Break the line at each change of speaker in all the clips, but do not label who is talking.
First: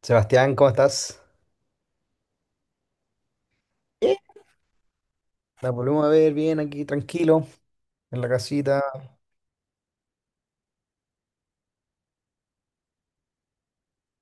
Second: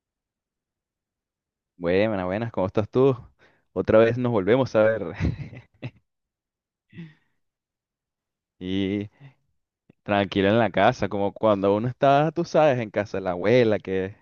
Sebastián, ¿cómo estás?
Buenas, buenas, ¿cómo estás tú? Otra
Eh,
vez nos volvemos a ver.
La volvemos a ver bien aquí, tranquilo, en la casita.
Y tranquilo en la casa, como cuando uno está, tú sabes, en casa de la abuela, que,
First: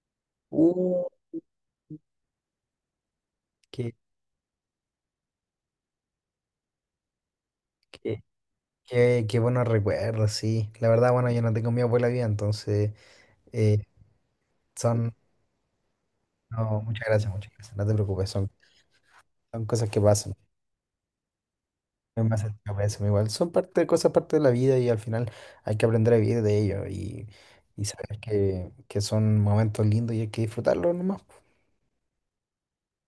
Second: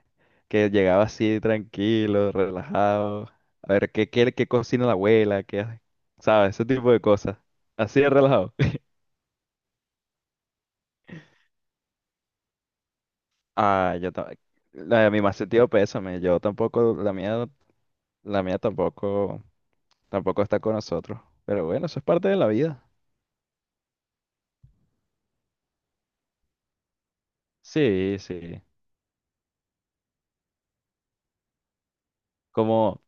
que llegaba
Uh,
así tranquilo, relajado. A ver,
qué,
¿qué cocina la abuela? ¿Qué hace? ¿Sabes? Ese tipo de cosas. Así de
qué,
relajado.
qué buenos recuerdos, sí. La verdad, bueno, yo no tengo mi abuela viva, entonces eh,
Ah, yo también. La de
son.
mi más sentido pésame. Yo
No,
tampoco,
muchas
la
gracias,
mía,
muchas gracias. No te preocupes,
la mía tampoco,
son cosas que pasan.
tampoco está con nosotros. Pero bueno, eso es
Es
parte de
más,
la
yo
vida.
pienso igual. Son parte, cosas parte de la vida y al final hay que aprender a vivir de ello y
Sí,
saber
sí.
que son momentos lindos y hay que disfrutarlos nomás, po.
como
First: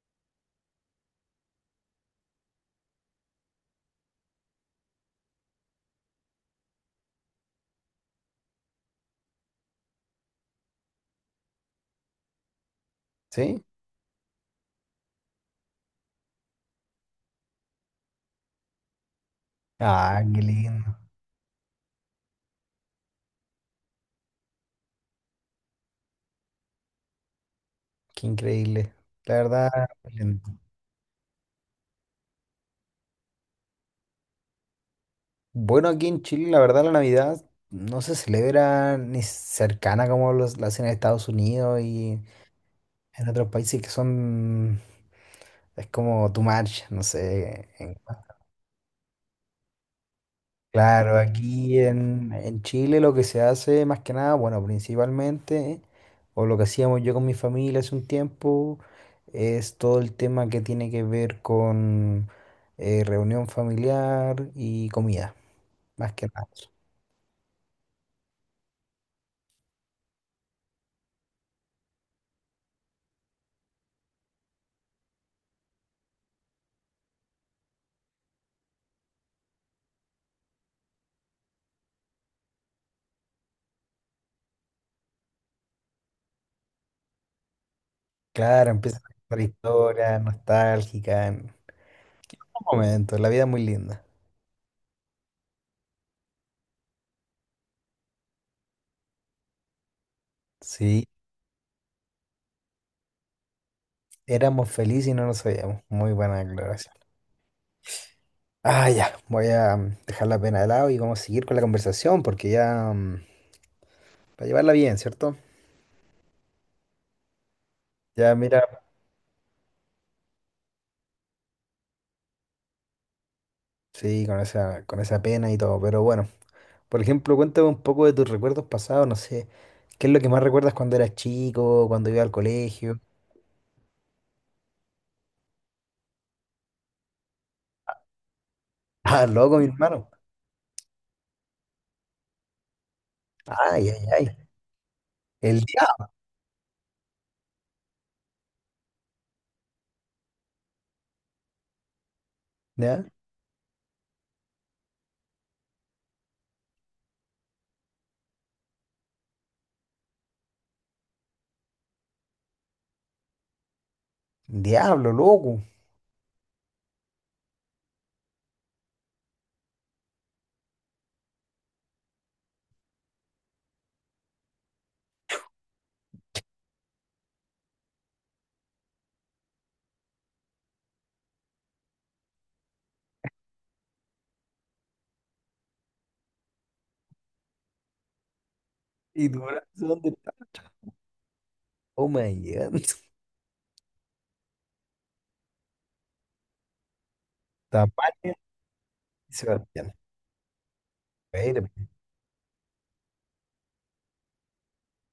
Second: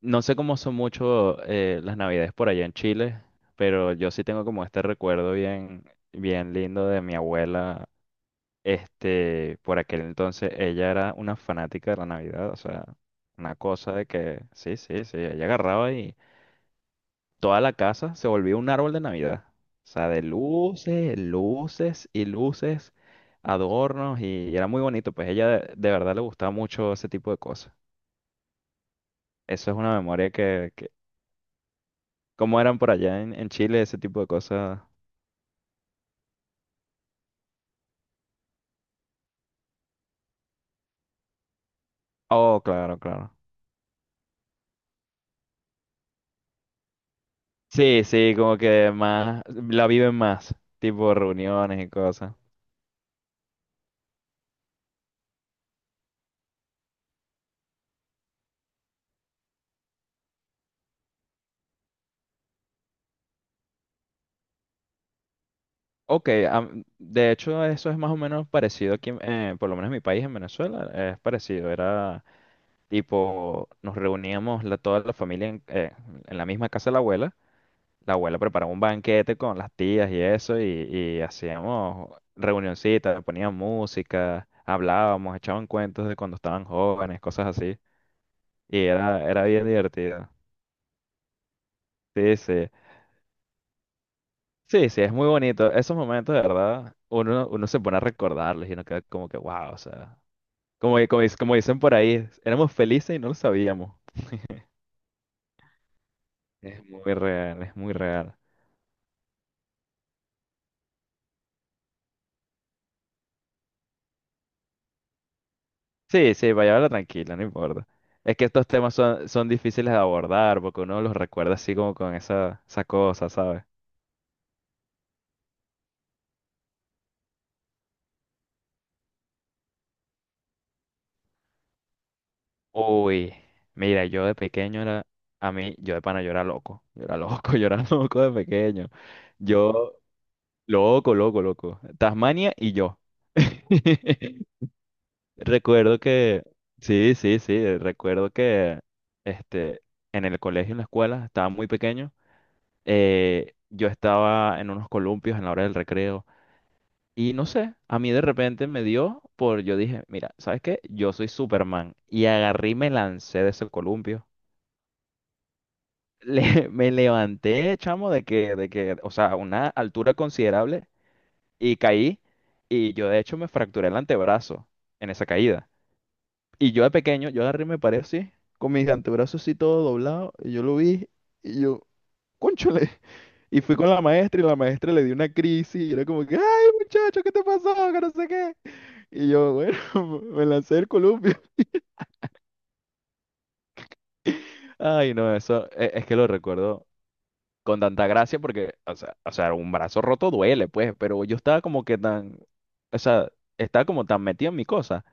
No sé cómo son mucho las navidades por allá en Chile, pero yo sí tengo como este recuerdo bien, bien lindo de mi abuela. Este, por aquel entonces ella era una fanática de la Navidad, o sea, una
¿Sí?
cosa de que sí, sí, sí, ella agarraba y toda la casa se volvía un árbol de Navidad. O sea,
Ah,
de
qué lindo,
luces, luces y luces, adornos, y era muy bonito, pues ella de verdad le gustaba mucho ese tipo de cosas.
qué increíble. La verdad,
Eso es una memoria. ¿Cómo eran por allá en Chile ese tipo de cosas?
bueno, aquí en Chile, la verdad, la Navidad no se celebra ni cercana como la hacen en Estados Unidos y
Oh, claro,
en
claro.
otros países que son, es como tu marcha, no sé.
Sí, sí, como que más, la viven más, tipo
Claro, aquí
reuniones y cosas.
en Chile lo que se hace más que nada, bueno, principalmente, o lo que hacíamos yo con mi familia hace un tiempo, es todo el tema que tiene que ver con reunión familiar y comida, más que
Ok,
nada.
de hecho eso es más o menos parecido aquí, por lo menos en mi país, en Venezuela, es parecido. Era tipo, toda la familia en la misma casa de la abuela. La abuela preparaba un banquete con las tías y eso, y hacíamos reunioncitas, ponían música, hablábamos, echaban cuentos de cuando estaban jóvenes, cosas así.
Claro,
Y
empieza a
era,
contar
era bien
historias
divertido.
nostálgicas. En
Sí, sí.
Un momento, la vida es muy linda.
Sí, sí, es muy bonito. Esos momentos, de verdad, uno, uno se pone a recordarlos y uno queda como que, wow, o sea, como,
Sí,
como, como dicen por ahí, éramos felices y no lo sabíamos.
éramos felices y no nos sabíamos. Muy buena
Es
declaración.
muy real, es muy real.
Ah, ya, voy a dejar la pena de lado y vamos a seguir con la conversación porque ya, para llevarla bien, ¿cierto?
Sí, sí, vaya, habla tranquila, no importa.
Ya,
Es que estos
mira,
temas son, son difíciles de abordar porque uno los recuerda así como con esa, esa cosa, ¿sabes?
sí, con esa pena y todo, pero bueno. Por ejemplo, cuéntame un poco de tus recuerdos pasados, no sé, ¿qué es lo que más recuerdas cuando eras chico, cuando ibas al colegio?
Uy, mira, yo de pequeño era, a mí, yo de pana, yo era loco. Yo era loco, yo era loco de pequeño.
Ah, loco, mi
Yo,
hermano.
loco, loco, loco. Tasmania y yo.
Ay, ay, ay. El
Recuerdo
diablo,
que, sí, sí, sí, recuerdo que este, en el colegio, en la escuela, estaba muy pequeño.
¿ya?
Yo estaba en unos columpios en la hora del recreo y no sé, a mí de repente me dio por, yo dije, mira, ¿sabes qué? Yo soy Superman, y agarré y me lancé de ese columpio.
Diablo, loco.
Me levanté, chamo, de que, o sea, a una altura considerable, y caí, y yo de hecho me fracturé el antebrazo en esa caída. Y yo de pequeño, yo agarré y me paré así, con mis antebrazos así todo doblado, y yo lo vi y yo, cónchale. Y fui con la maestra y la maestra le dio una crisis y era como que, ay muchacho, ¿qué te pasó? Que no sé qué.
Y
Y
tu
yo, bueno,
corazón de
me lancé el columpio.
Tacoma llegando.
Ay, no, eso es, que lo recuerdo con tanta
Tapachula
gracia porque, o sea,
y
o sea, un
Sebastián.
brazo roto duele, pues, pero yo estaba
Pero,
como que tan, o sea, estaba como tan metido en mi cosa,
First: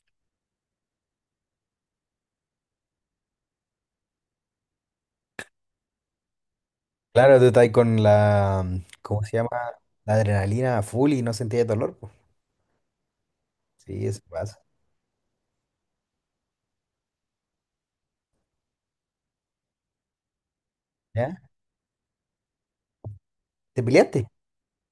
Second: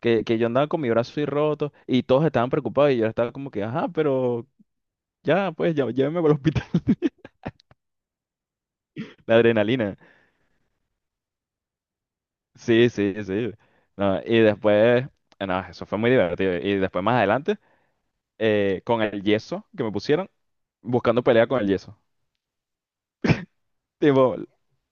que yo andaba con mi brazo así roto y todos estaban preocupados y yo estaba como que, ajá, pero ya, pues, ya, llévenme para el hospital.
claro, tú estás con la, ¿cómo se
La
llama?
adrenalina.
La adrenalina a full y no sentías dolor, pues.
Sí, sí, sí.
Sí, eso
No, y
pasa.
después, no, eso fue muy divertido. Y después más adelante, con el yeso que me pusieron, buscando
¿Ya?
pelea con el yeso.
¿Te peleaste?
Tipo,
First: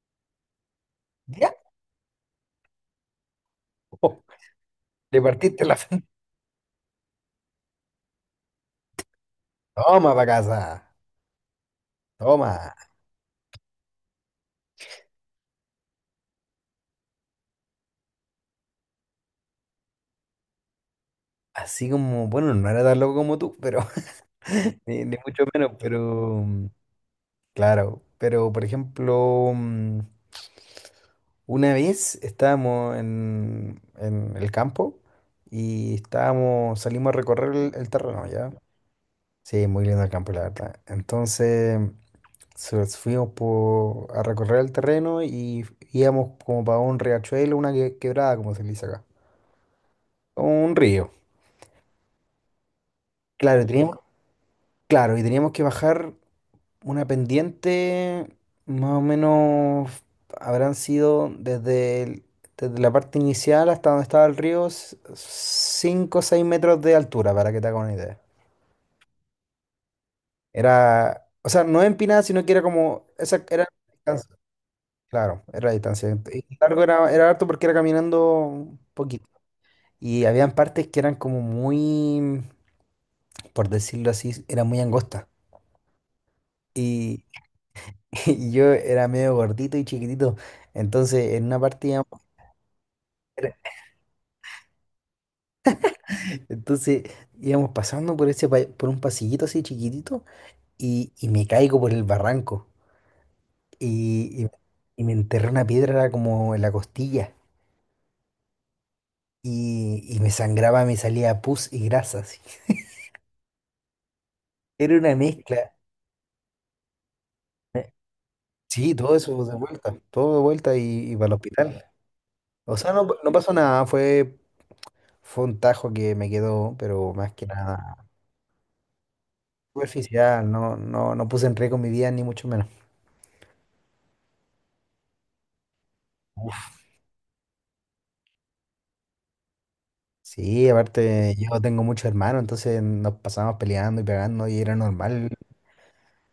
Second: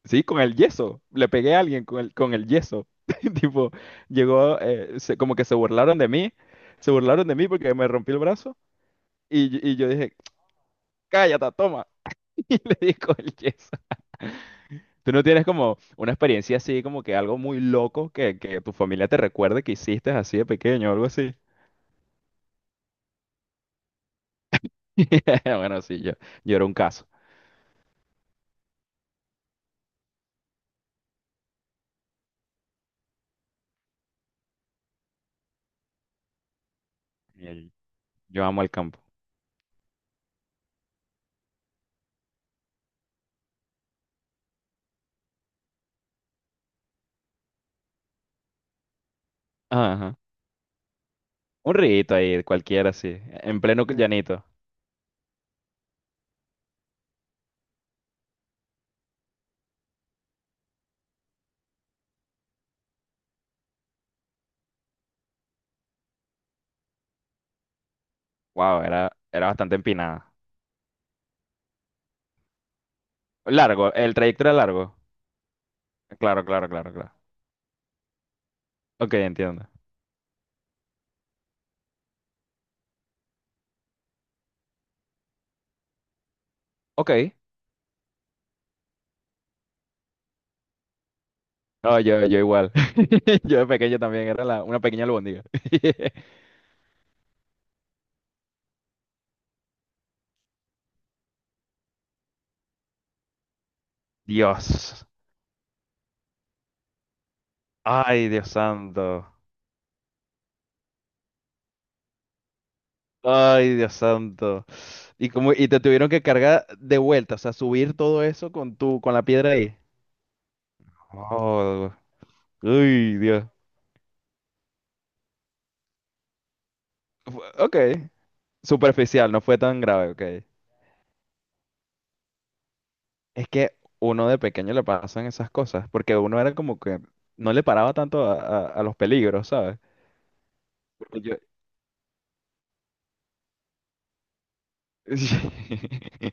sí, con el yeso. Le
¿Ya?
pegué a alguien con el yeso. Tipo,
Oh,
llegó,
le
como que se
partiste la
burlaron
frente.
de mí. Se burlaron de mí porque me rompí el brazo. Y yo
Toma
dije,
para casa.
cállate, toma. Y
Toma.
le di con el yeso. ¿Tú no tienes como una experiencia así, como que algo muy loco que tu familia te recuerde que hiciste así de pequeño o algo así?
Así como, bueno, no era tan loco como tú, pero ni, ni mucho menos,
Bueno, sí, yo,
pero
yo era un caso.
claro. Pero, por ejemplo, una vez estábamos en el campo y estábamos, salimos a
Y
recorrer
el-
el terreno,
Yo
¿ya?
amo el campo.
Sí, muy lindo el campo, la verdad. Entonces fuimos a recorrer el terreno y íbamos como para un riachuelo, una quebrada, como se le dice acá.
Ajá.
Como un río.
Un rito ahí, cualquiera así, en
Claro, y
pleno
teníamos,
llanito.
claro, y teníamos que bajar. Una pendiente, más o menos, habrán sido desde, desde la parte inicial hasta donde estaba el río, 5 o 6 metros de altura, para que te hagas una idea.
Wow, era, era bastante empinada.
Era, o sea, no empinada, sino que era como, esa era
Largo,
la
el
distancia,
trayecto era largo.
claro, era la distancia.
Claro,
Y
claro,
largo
claro,
era,
claro.
era harto porque era caminando un
Ok,
poquito.
entiendo.
Y habían partes que eran como muy, por decirlo así, era muy angosta. Y,
Ok.
y yo era medio gordito y chiquitito. Entonces, en una parte
No, yo igual. Yo de pequeño también era una pequeña albóndiga.
entonces íbamos pasando por ese por un pasillito así chiquitito y me caigo por el barranco y, y- y
Dios.
me enterré una piedra como en la costilla
Ay, Dios santo.
y me sangraba, me salía pus y grasa así.
Ay, Dios santo.
Era una
Y como, y
mezcla.
te tuvieron que cargar de vuelta, o sea,
eh,
subir todo eso con
Sí,
tu, con
todo
la
eso
piedra
de
ahí.
vuelta, todo de vuelta y para el hospital.
Oh,
O sea, no,
uy,
no
Dios.
pasó nada, fue, fue un tajo que me quedó, pero más que
Ok.
nada
Superficial, no fue tan grave, ok.
superficial, no, no, no puse en riesgo mi vida ni mucho menos.
Es que uno de pequeño le pasan esas cosas, porque uno era como que no le paraba tanto a, a los peligros, ¿sabes?
Sí,
Porque
aparte
yo...
yo tengo muchos hermanos, entonces nos pasábamos peleando y pegando y era normal.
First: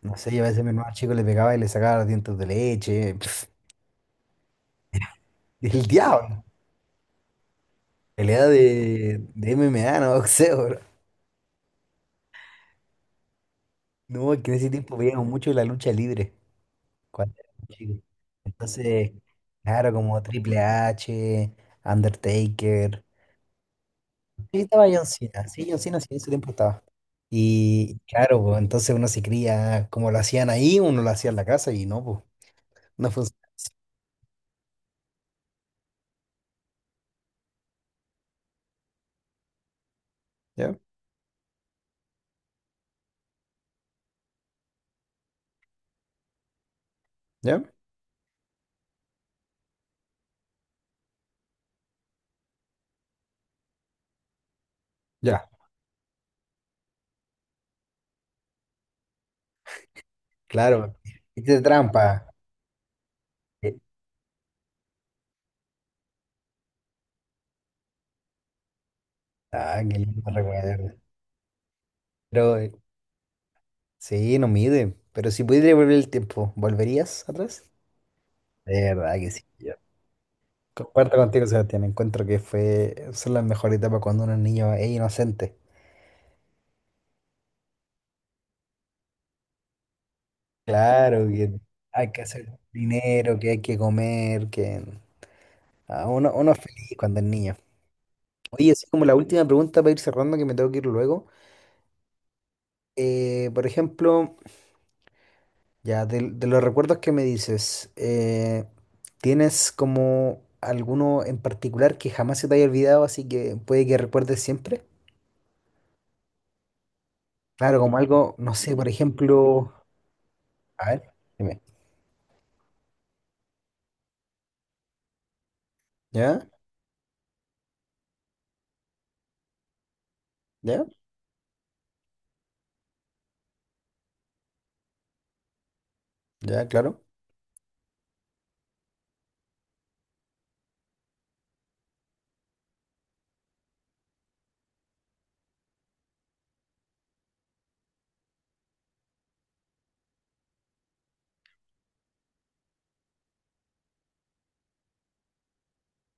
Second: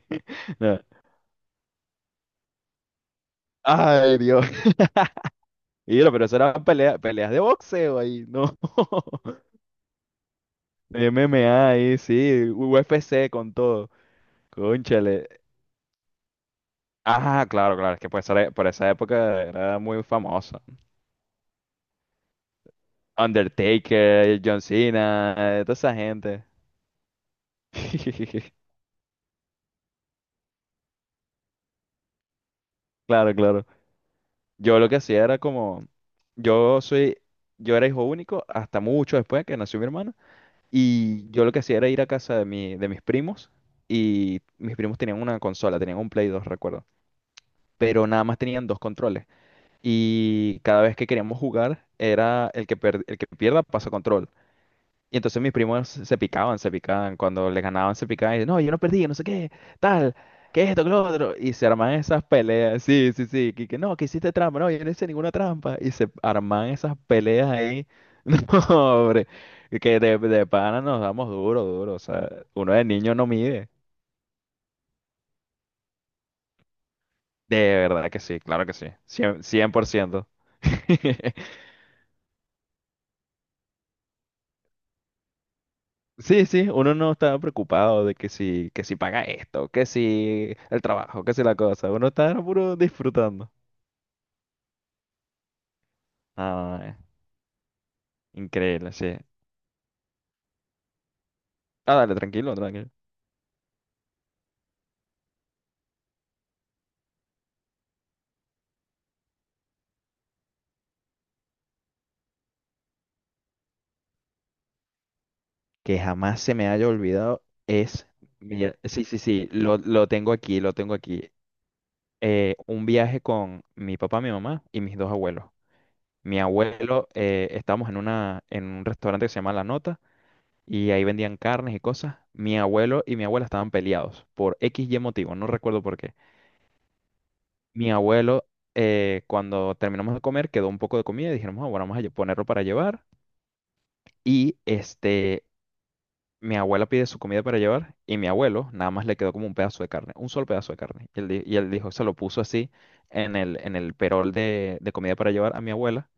No sé, yo a veces mi
No.
hermano chico le pegaba y le sacaba los dientes de leche.
Ay, Dios.
El
Y yo, pero eso
diablo.
eran peleas de boxeo ahí,
Pelea
no.
de MMA, no boxeo, bro.
MMA ahí, sí, UFC con todo.
No, es que en ese tiempo veíamos
Cónchale.
mucho la lucha libre cuando
Ah,
éramos
claro, claro,
chicos.
es que por esa
Entonces,
época era
claro,
muy
como Triple
famoso
H, Undertaker.
Undertaker,
Sí,
John
estaba John
Cena,
Cena. Sí,
toda
John
esa
Cena sí, en ese
gente.
tiempo estaba. Y claro, pues, entonces uno se cría como lo hacían ahí, uno lo hacía en la casa y no, pues. No
Claro,
funciona
claro.
así.
Yo lo que hacía era como, yo soy, yo era hijo único hasta mucho después que nació mi hermana,
¿Ya?
y yo lo que hacía era ir a casa de mi, de mis primos, y mis primos tenían una consola, tenían un Play 2 recuerdo,
¿Ya?
pero nada más tenían dos controles, y cada vez que queríamos jugar era el que, el que pierda pasa control, y entonces
Ya,
mis primos se picaban, se picaban. Cuando les ganaban, se picaban. Y dicen, no, yo no perdí, no sé qué, tal, que esto, que
claro.
lo otro. Y
Hice
se arman esas
trampa.
peleas. Sí, sí, sí.
Eh,
Que no, que hiciste trampa. No, yo no hice ninguna trampa. Y se arman esas peleas ahí. No, hombre.
Ah, qué
Que de,
lindo
de pana
recuerdo.
nos damos duro, duro. O sea,
Pero
uno de niño no mide.
sí, no mide. Pero si pudieras volver el tiempo, ¿volverías
De
atrás?
verdad que sí, claro que sí.
De verdad que sí. Yo
Por ciento.
comparto contigo, Sebastián. Encuentro que fue, son las mejores etapas cuando uno es niño es inocente.
Sí, sí, uno no estaba preocupado de que si paga esto, que si el trabajo,
Claro,
que si la
que
cosa. Uno
hay que
estaba
hacer
puro
dinero, que
disfrutando.
hay que comer, que ah, uno, uno es feliz
Ah,
cuando es niño. Oye, así
increíble,
como la
sí.
última pregunta para ir cerrando, que me tengo que ir luego.
Ah, dale, tranquilo, tranquilo.
Por ejemplo, ya, de los recuerdos que me dices, ¿tienes como alguno en particular que jamás se te haya olvidado, así que puede que recuerdes siempre?
Que jamás se me haya olvidado
Claro, como
es...
algo, no
mira,
sé, por
sí, sí, sí,
ejemplo,
lo tengo aquí, lo
a
tengo
ver,
aquí.
dime.
Un viaje con mi papá, mi mamá y mis dos abuelos. Mi
¿Ya?
abuelo, estábamos en una, en un restaurante que se llama La Nota,
¿Ya?
y ahí vendían carnes y cosas. Mi abuelo y mi abuela estaban peleados por X y motivo, no recuerdo por qué.
¿Ya? Claro.
Mi abuelo, cuando terminamos de comer, quedó un poco de comida y dijeron, "Ah, bueno, vamos a ponerlo para llevar." Y este, mi abuela pide su comida para llevar y mi abuelo nada más le quedó como un pedazo de carne, un solo pedazo de carne. Y él dijo, se lo puso así en el perol de comida para llevar a mi abuela.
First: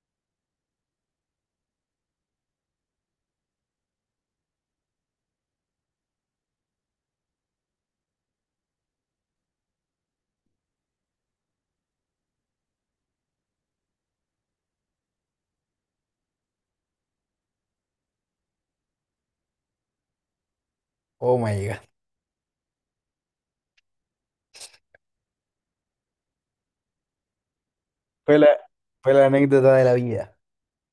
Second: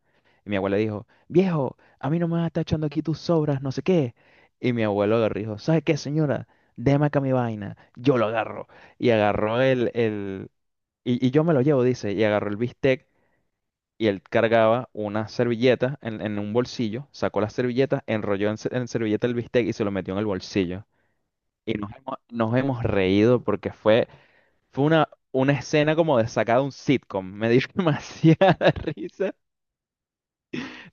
Y mi abuela dijo, viejo, a mí no me vas a estar echando aquí tus sobras, no sé qué. Y mi abuelo agarró y dijo, ¿sabe qué, señora? Deme acá mi vaina, yo lo agarro. Y agarró y yo me lo llevo, dice, y agarró el bistec, y él cargaba una servilleta en un bolsillo, sacó la servilleta, enrolló en servilleta el bistec y se lo metió en el bolsillo.
Oh my
Y
God.
nos hemos reído porque fue, fue una escena como de sacada de un sitcom. Me dio
Fue la,
demasiada
fue la
risa.
anécdota de la vida.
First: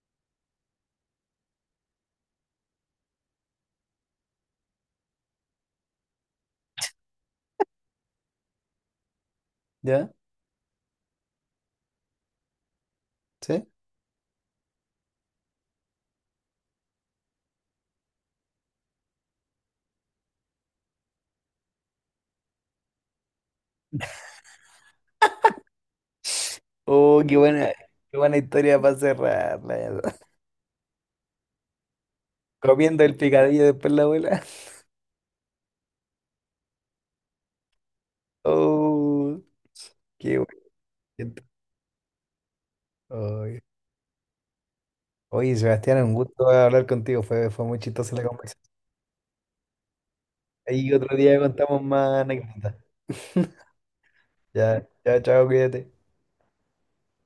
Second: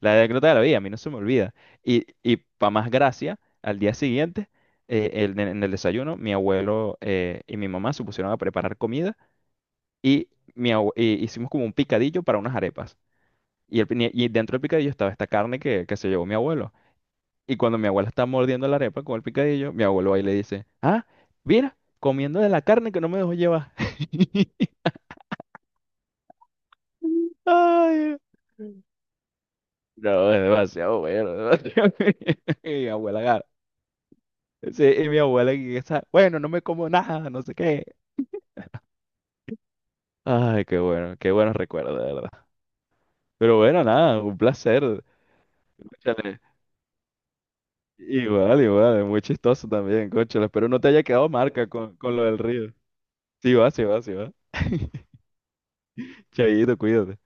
La anécdota de la vida, a mí no se me olvida. Y para más gracia, al día siguiente, en el desayuno, mi abuelo y mi mamá se pusieron a preparar comida,
¿Ya?
y y hicimos como un picadillo para unas arepas.
¿Sí?
Y y dentro del picadillo estaba esta carne que se llevó mi abuelo. Y cuando mi abuela está mordiendo la arepa con el picadillo, mi abuelo ahí le dice, ah, mira, comiendo de la carne que no me dejó llevar.
Oh,
Ay,
qué buena historia para cerrarla ya.
no, es demasiado bueno, demasiado bueno. Y mi
Comiendo el
abuela agarra.
picadillo después la abuela.
Sí, y mi abuela que está, bueno, no me como nada, no sé qué.
Oh, qué
Ay, qué bueno, qué
bueno.
buenos recuerdos, de verdad. Pero
Ay.
bueno, nada, un placer.
Oye, Sebastián, un
Cónchale,
gusto hablar contigo. Fue, fue muy chistosa la
igual,
conversación.
igual, es muy chistoso también, cónchale. Espero no te
Ahí
haya
otro
quedado
día
marca
contamos
con
más
lo del río.
anécdotas.
Sí va, sí va, sí va.
Ya, ya, chao, cuídate.
Chaito, cuídate.